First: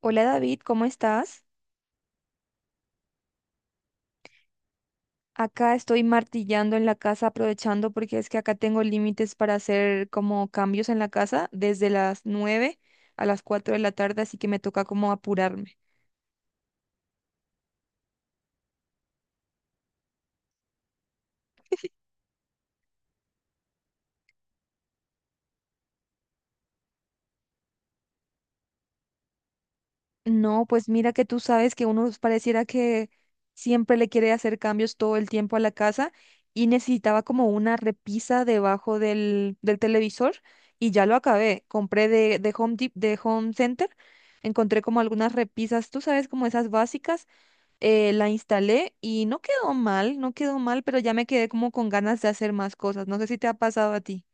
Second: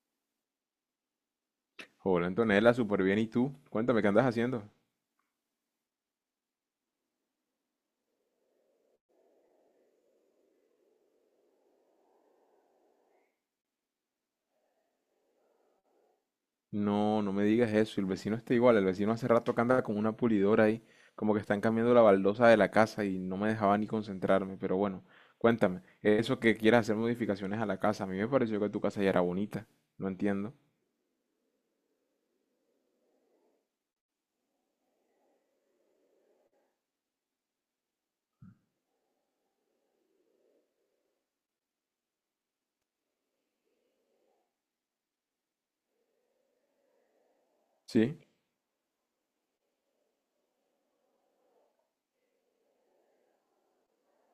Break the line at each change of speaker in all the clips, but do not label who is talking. Hola David, ¿cómo estás?
Hola Antonella, súper bien. ¿Y tú? Cuéntame, ¿qué andas haciendo?
Acá estoy martillando en la casa aprovechando porque es que acá tengo límites para hacer como cambios en la casa desde las 9 a las 4 de la tarde, así que me toca como apurarme.
No, no me digas eso. El vecino está igual. El vecino hace rato que anda con una pulidora ahí, como que están cambiando la baldosa de la casa y no me dejaba ni concentrarme. Pero bueno, cuéntame, eso que quieras hacer modificaciones a la casa, a mí me pareció que tu casa ya era bonita. No entiendo.
No, pues mira que tú sabes que uno pareciera que siempre le quiere hacer cambios todo el tiempo a la casa y necesitaba como una repisa debajo del televisor y ya lo acabé. Compré de de Home Center, encontré como algunas repisas, tú sabes, como esas básicas,
¿Sí?
la instalé y no quedó mal, no quedó mal, pero ya me quedé como con ganas de hacer más cosas. ¿No sé si te ha pasado a ti?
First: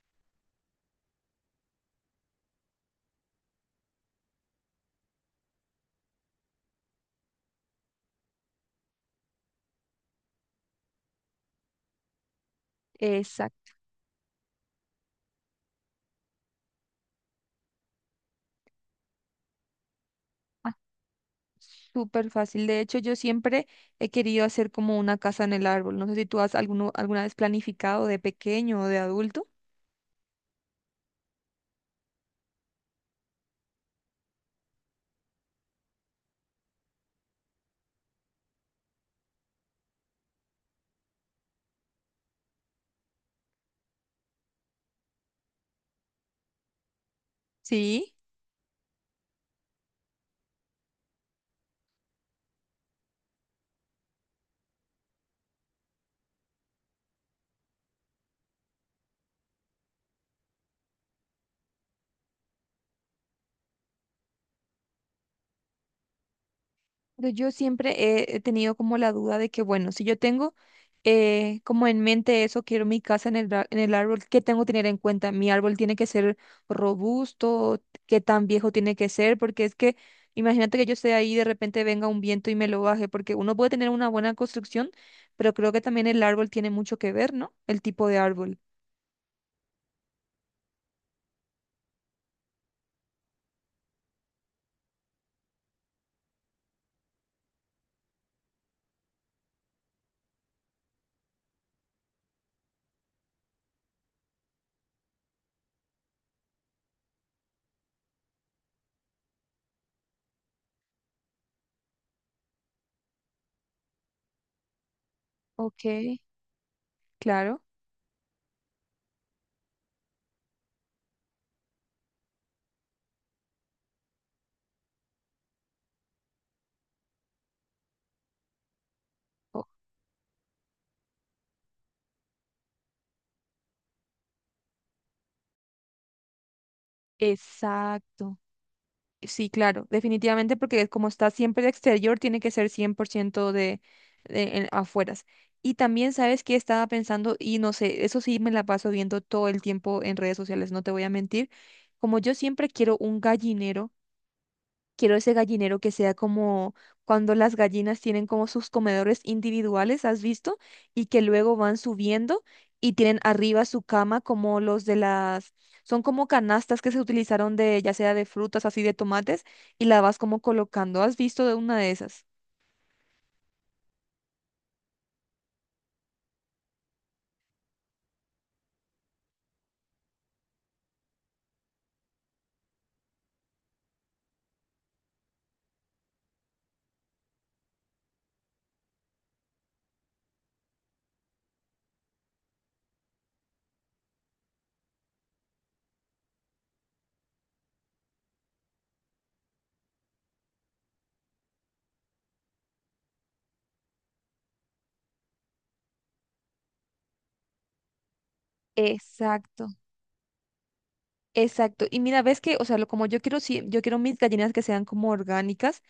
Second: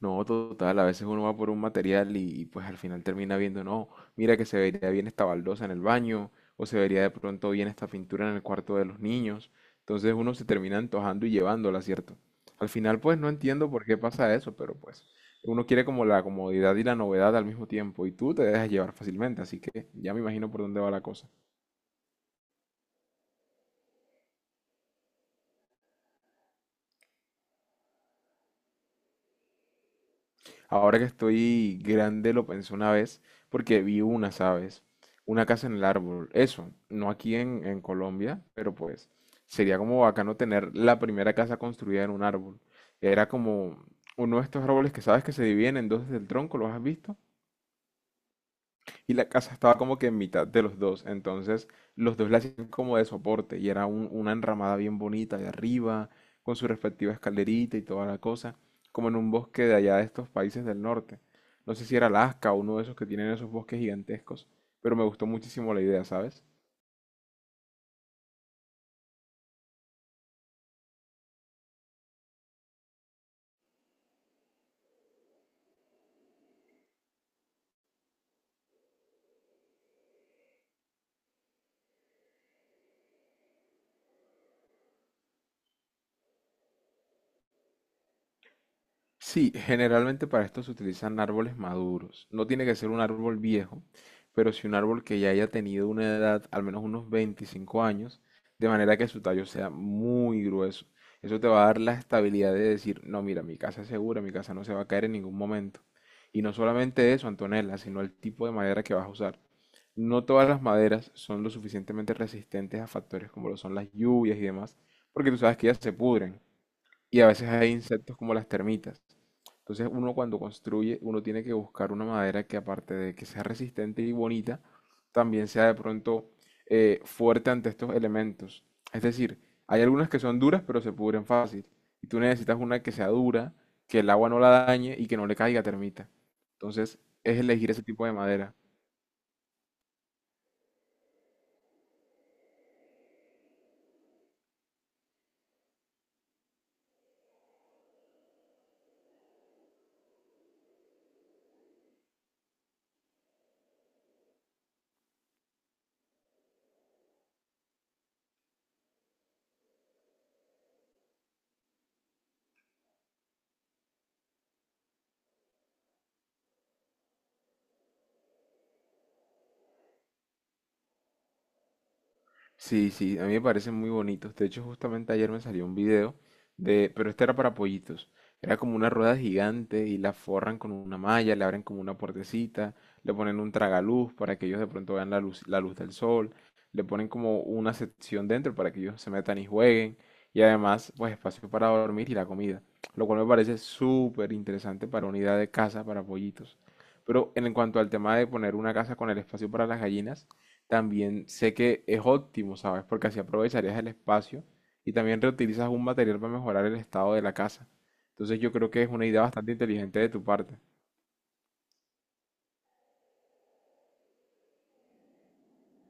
No, total, a veces uno va por un material pues al final termina viendo, no, mira que se vería bien esta baldosa en el baño, o se vería de pronto bien esta pintura en el cuarto de los niños. Entonces uno se termina antojando y llevándola, ¿cierto? Al final pues no entiendo
Exacto.
por qué pasa eso, pero pues uno quiere como la comodidad y la novedad al mismo tiempo y tú te dejas llevar fácilmente, así que ya me imagino por
Ah,
dónde va la cosa.
Súper fácil. De hecho, yo siempre he querido hacer como una casa en el árbol. No sé si tú has alguna vez planificado de pequeño o de adulto.
Ahora que estoy grande lo pensé una vez porque vi una, ¿sabes? Una casa en el árbol. Eso, no aquí en Colombia, pero pues sería como bacano tener la primera casa construida en un árbol. Era como uno de estos árboles que sabes que se dividen en dos desde el tronco, ¿los has visto?
Sí.
Y la casa estaba como que en mitad de los dos, entonces los dos la hacían como de soporte y era una enramada bien bonita de arriba, con su respectiva escalerita y toda la cosa, como en un bosque de allá de estos países del norte. No sé si era Alaska o uno de esos que tienen esos bosques gigantescos, pero me gustó muchísimo la idea, ¿sabes?
Pero yo siempre he tenido como la duda de que, bueno, si yo tengo, como en mente eso, quiero mi casa en el, en el árbol, ¿qué tengo que tener en cuenta? Mi árbol tiene que ser robusto, ¿qué tan viejo tiene que ser? Porque es que imagínate que yo esté ahí y de repente venga un viento y me lo baje. Porque uno puede tener una buena construcción, pero creo que también el árbol tiene mucho que ver, ¿no? El tipo de árbol.
Sí, generalmente para esto se utilizan árboles maduros. No tiene que ser un árbol viejo, pero sí un árbol que ya haya tenido una edad, al menos unos 25 años, de manera que su tallo sea muy grueso. Eso te va a dar la estabilidad de decir, no, mira, mi casa es segura, mi casa no se va a caer en ningún momento. Y no solamente eso, Antonella, sino el tipo de madera que vas a usar. No todas las maderas son lo suficientemente resistentes a factores como lo son las lluvias y demás, porque tú sabes que ellas
Ok,
se pudren. Y a veces
claro.
hay insectos como las termitas. Entonces uno cuando construye, uno tiene que buscar una madera que aparte de que sea resistente y bonita, también sea de pronto fuerte ante estos elementos. Es decir,
o-
hay algunas que son duras pero se pudren fácil. Y tú necesitas una que sea dura, que el agua no la dañe y que no le caiga termita. Entonces es elegir ese tipo de
Exacto.
madera.
Sí, claro, definitivamente, porque como está siempre de exterior, tiene que ser 100% afueras. Y también, ¿sabes qué estaba pensando? Y no sé, eso sí me la paso viendo todo el tiempo en redes sociales, no te voy a mentir. Como yo siempre quiero un gallinero. Quiero ese gallinero que sea como cuando las gallinas tienen como sus comedores individuales, ¿has visto? Y que luego van subiendo y tienen arriba su cama como los de las... Son como canastas que se utilizaron de, ya sea de frutas, así de tomates, y la vas como colocando. ¿Has visto de una de esas?
Sí, sí, a mí me parecen muy bonitos. De hecho, justamente ayer me salió un video de, pero este era para pollitos. Era como una rueda gigante y la forran con una malla, le abren como una puertecita, le ponen un tragaluz para que ellos de pronto vean la luz del sol, le ponen como una sección dentro para que ellos se metan y jueguen y además, pues espacio para dormir y la comida, lo cual me parece súper interesante para unidad de casa para pollitos. Pero en cuanto al tema de poner una casa con el espacio para las gallinas, también sé que es óptimo, ¿sabes? Porque así aprovecharías el espacio y también reutilizas un material para mejorar el estado de la casa. Entonces yo creo que es una idea bastante
Exacto.
inteligente de tu parte.
Exacto. Y mira, ves que, o sea, lo, como yo quiero, sí, yo quiero mis gallinas que sean como orgánicas.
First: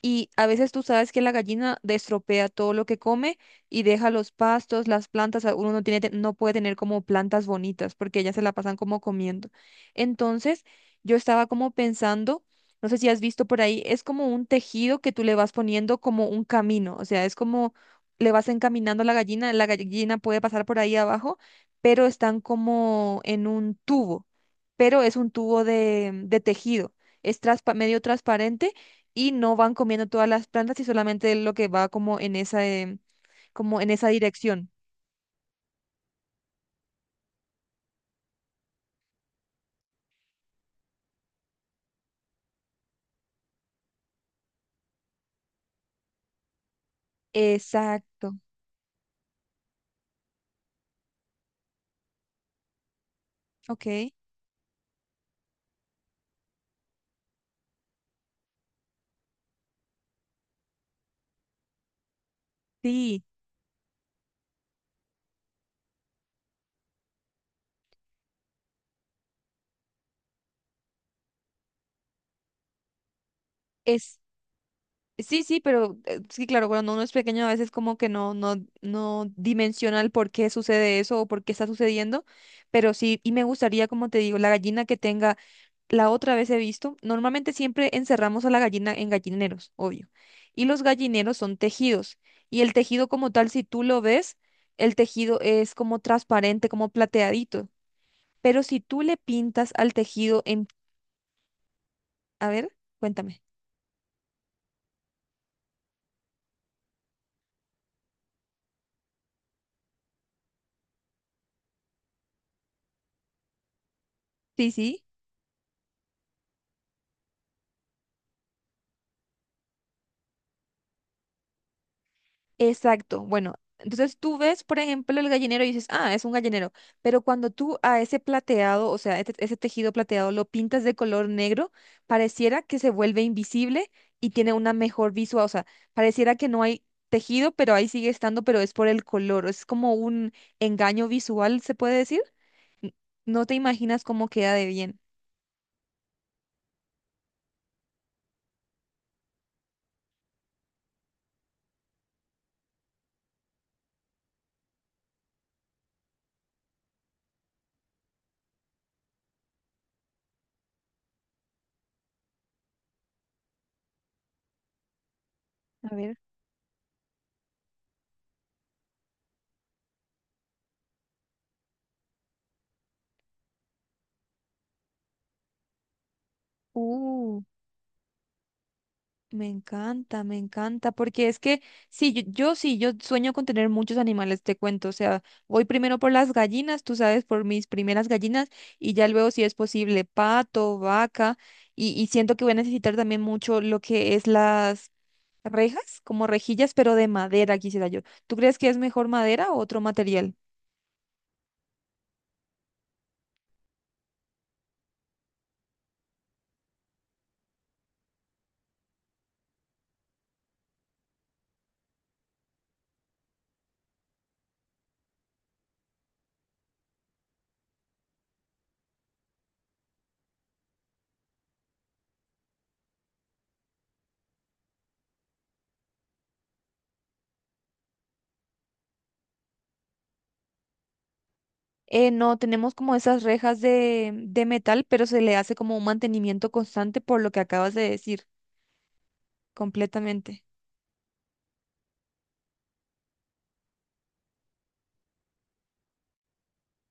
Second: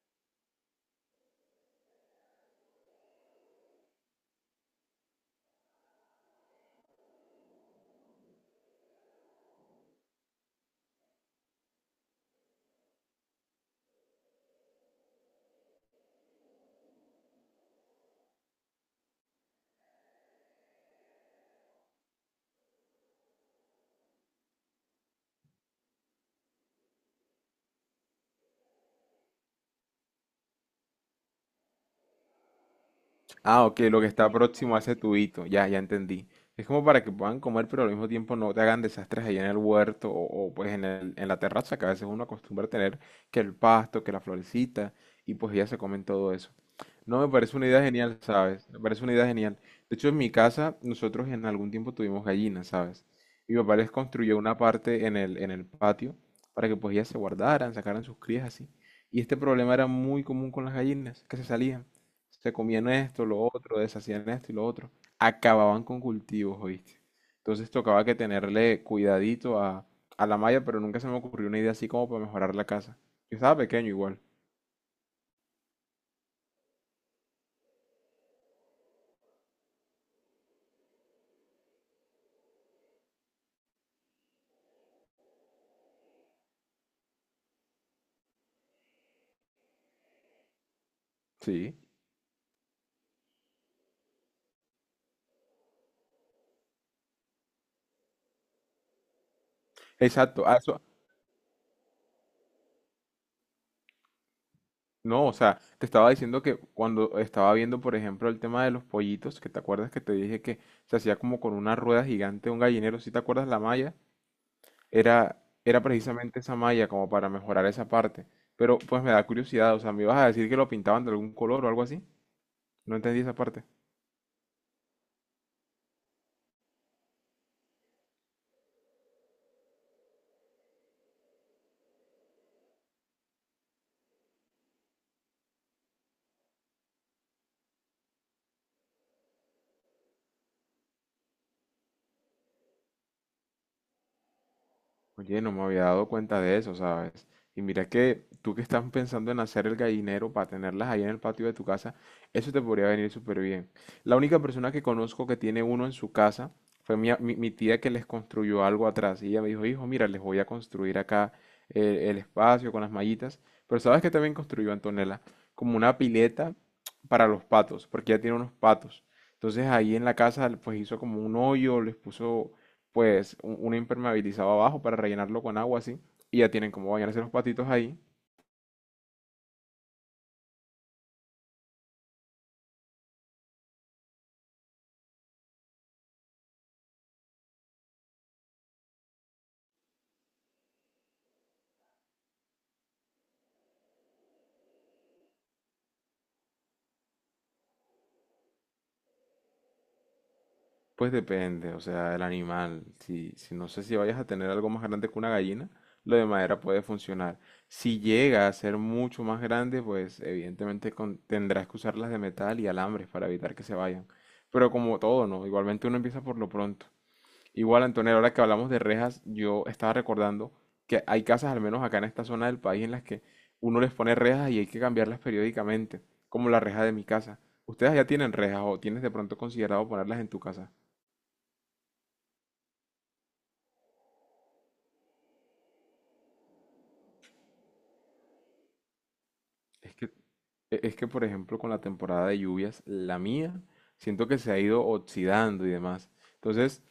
Y a veces tú sabes que la gallina destropea todo lo que come y deja los pastos, las plantas, uno no tiene, no puede tener como plantas bonitas porque ellas se la pasan como comiendo. Entonces, yo estaba como pensando, no sé si has visto por ahí, es como un tejido que tú le vas poniendo como un camino, o sea, es como le vas encaminando a la gallina puede pasar por ahí abajo, pero están como en un tubo, pero es un tubo de tejido, es medio transparente y no van comiendo todas las plantas y solamente lo que va como en esa,
Ah, ok,
como en
lo que
esa
está
dirección.
próximo a ese tubito, ya, ya entendí. Es como para que puedan comer, pero al mismo tiempo no te hagan desastres ahí en el huerto pues en en la terraza, que a veces uno acostumbra a tener que el pasto, que la florecita, y pues ya se comen todo eso. No, me parece una idea genial,
Exacto.
¿sabes? Me parece una idea genial. De hecho, en mi casa, nosotros en algún tiempo tuvimos gallinas, ¿sabes? Mi papá les
Ok.
construyó una parte en el patio para que pues ellas se guardaran, sacaran sus crías así. Y este problema era muy común con las gallinas, que se salían. Se comían
Sí.
esto, lo otro, deshacían esto y lo otro. Acababan con cultivos, ¿oíste? Entonces tocaba que tenerle cuidadito a la malla, pero nunca se me ocurrió una idea así como para mejorar la casa. Yo estaba pequeño igual.
es Sí, sí, pero sí, claro, cuando uno es pequeño a veces como que no dimensiona el por qué sucede eso o por qué está sucediendo, pero sí, y me gustaría, como te digo, la gallina que tenga, la otra vez he visto, normalmente siempre encerramos a la gallina en gallineros, obvio, y los gallineros son
Sí,
tejidos, y el tejido como tal, si tú lo ves, el tejido es como transparente, como plateadito, pero si tú le pintas al tejido
exacto.
en, a ver, cuéntame.
No, o sea, te estaba diciendo que cuando estaba viendo, por ejemplo, el tema de los pollitos, que te acuerdas que te dije que se hacía como con una rueda gigante, un gallinero, ¿si te acuerdas la malla?
Sí, sí.
Era, era precisamente esa malla como para mejorar esa parte. Pero pues me da curiosidad, o sea, ¿me ibas a decir que lo pintaban de algún color o algo así? No entendí
Exacto.
esa
Bueno,
parte.
entonces tú ves, por ejemplo, el gallinero y dices, ah, es un gallinero. Pero cuando tú a ese plateado, o sea, ese tejido plateado lo pintas de color negro, pareciera que se vuelve invisible y tiene una mejor visual. O sea, pareciera que no hay tejido, pero ahí sigue estando, pero es por el color. Es como un engaño visual, se puede decir. No te imaginas cómo queda de bien.
Oye, no me había dado cuenta de eso, ¿sabes? Y mira que tú que estás pensando en hacer el gallinero para tenerlas ahí en el patio de tu casa, eso te podría venir súper bien. La única persona que conozco que tiene uno en su casa fue mi tía que les construyó algo atrás. Y ella me dijo, hijo, mira, les voy a construir acá el espacio con las mallitas. Pero ¿sabes que también construyó Antonella? Como
A
una
ver.
pileta para los patos, porque ella tiene unos patos. Entonces ahí en la casa pues hizo como un hoyo, les puso pues un impermeabilizado abajo para rellenarlo con agua así, y ya tienen como bañarse los
Uh.
patitos ahí,
Me encanta, porque es que sí, yo sí, yo sueño con tener muchos animales, te cuento, o sea, voy primero por las gallinas, tú sabes, por mis primeras gallinas, y ya luego si es posible, pato, vaca, y siento que voy a necesitar también mucho lo que es las rejas, como rejillas, pero de madera, quisiera yo. ¿Tú crees que es mejor madera o otro material?
pues depende, o sea, del animal, si no sé si vayas a tener algo más grande que una gallina, lo de madera puede funcionar. Si llega a ser mucho más grande, pues evidentemente tendrás que usar las de metal y alambres para evitar que se vayan. Pero como todo, ¿no? Igualmente uno empieza por lo pronto. Igual, Antonella, ahora que hablamos de rejas, yo estaba recordando que hay casas, al menos acá en esta zona del país, en las que uno les pone rejas y hay que cambiarlas periódicamente, como la reja de mi casa. ¿Ustedes ya tienen rejas o tienes de pronto considerado ponerlas en tu casa?
No, tenemos como esas rejas de metal, pero se le hace como un mantenimiento constante por lo que acabas de decir,
Es que
completamente.
Es que, por ejemplo, con la temporada de lluvias, la mía, siento que se ha ido oxidando y demás. Entonces,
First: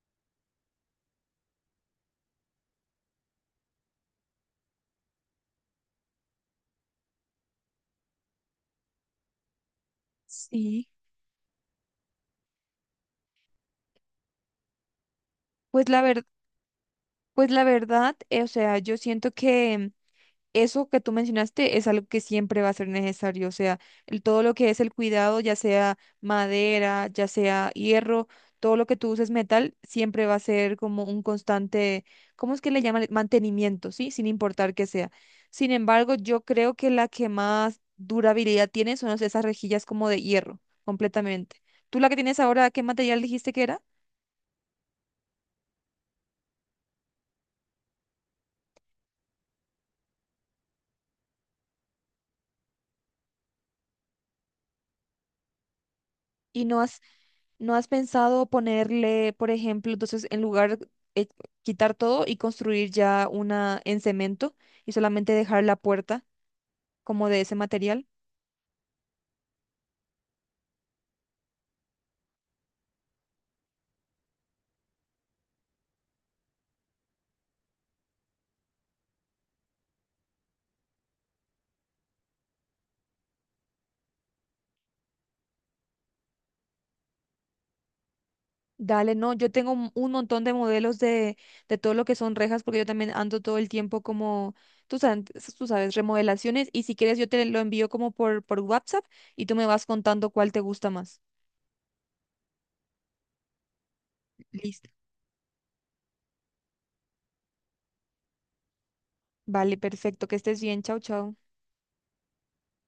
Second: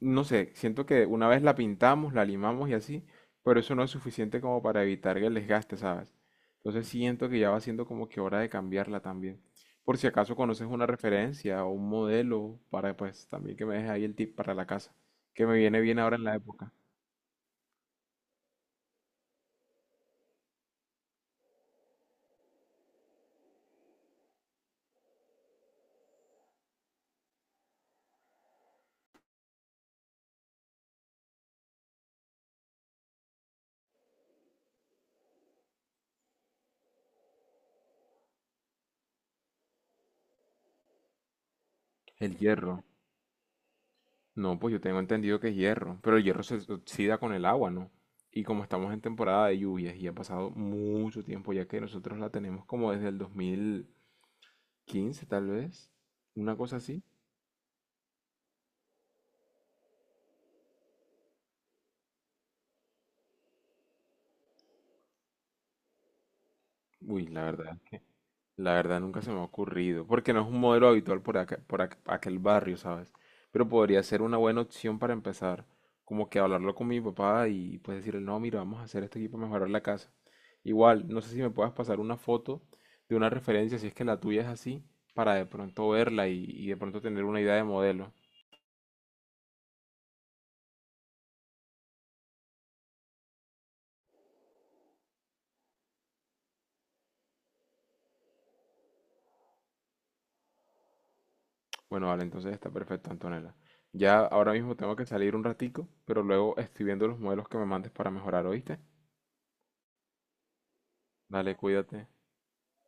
no sé, siento que una vez la pintamos, la limamos y así, pero eso no es suficiente como para evitar que el desgaste, ¿sabes? Entonces siento que ya va siendo como que hora de cambiarla también. Por si acaso conoces una
Sí.
referencia o un modelo para, pues, también que me dejes ahí el tip para la casa, que me viene
Pues
bien
la
ahora en
ver,
la época.
pues la verdad, o sea, yo siento que eso que tú mencionaste es algo que siempre va a ser necesario, o sea, el- todo lo que es el cuidado, ya sea madera, ya sea hierro, todo lo que tú uses metal, siempre va a ser como un constante, ¿cómo es que le llaman? Mantenimiento, ¿sí? Sin importar que sea. Sin embargo, yo creo que la que más durabilidad tiene son esas rejillas como de hierro, completamente. ¿Tú la que
El
tienes ahora, qué
hierro.
material dijiste que era?
No, pues yo tengo entendido que es hierro, pero el hierro se oxida con el agua, ¿no? Y como estamos en temporada de lluvias y ha pasado mucho tiempo, ya que nosotros la tenemos como desde el 2015 tal vez, una
Y
cosa
no has,
así.
no has pensado ponerle, por ejemplo, entonces en lugar, eh, quitar todo y construir ya una en cemento y solamente dejar la puerta
Uy,
como de
la
ese
verdad.
material.
La verdad nunca se me ha ocurrido, porque no es un modelo habitual por acá- por ac- aquel barrio, ¿sabes? Pero podría ser una buena opción para empezar, como que hablarlo con mi papá y pues decirle, no, mira, vamos a hacer esto aquí para mejorar la casa. Igual, no sé si me puedas pasar una foto de una referencia, si es que la tuya es así, para de pronto verla y de pronto tener una idea de modelo.
Dale, no, yo tengo un montón de modelos de todo lo que son rejas, porque yo también ando todo el tiempo como, tú sabes, tú sabes, remodelaciones, y si quieres yo te lo envío como por WhatsApp y tú me vas contando cuál te gusta más.
Bueno, vale, entonces está perfecto, Antonella. Ya ahora mismo
Listo.
tengo que salir un ratico, pero luego estoy viendo los modelos que me mandes para mejorar, ¿oíste?
Vale, perfecto, que estés bien, chao, chao.
Dale, cuídate.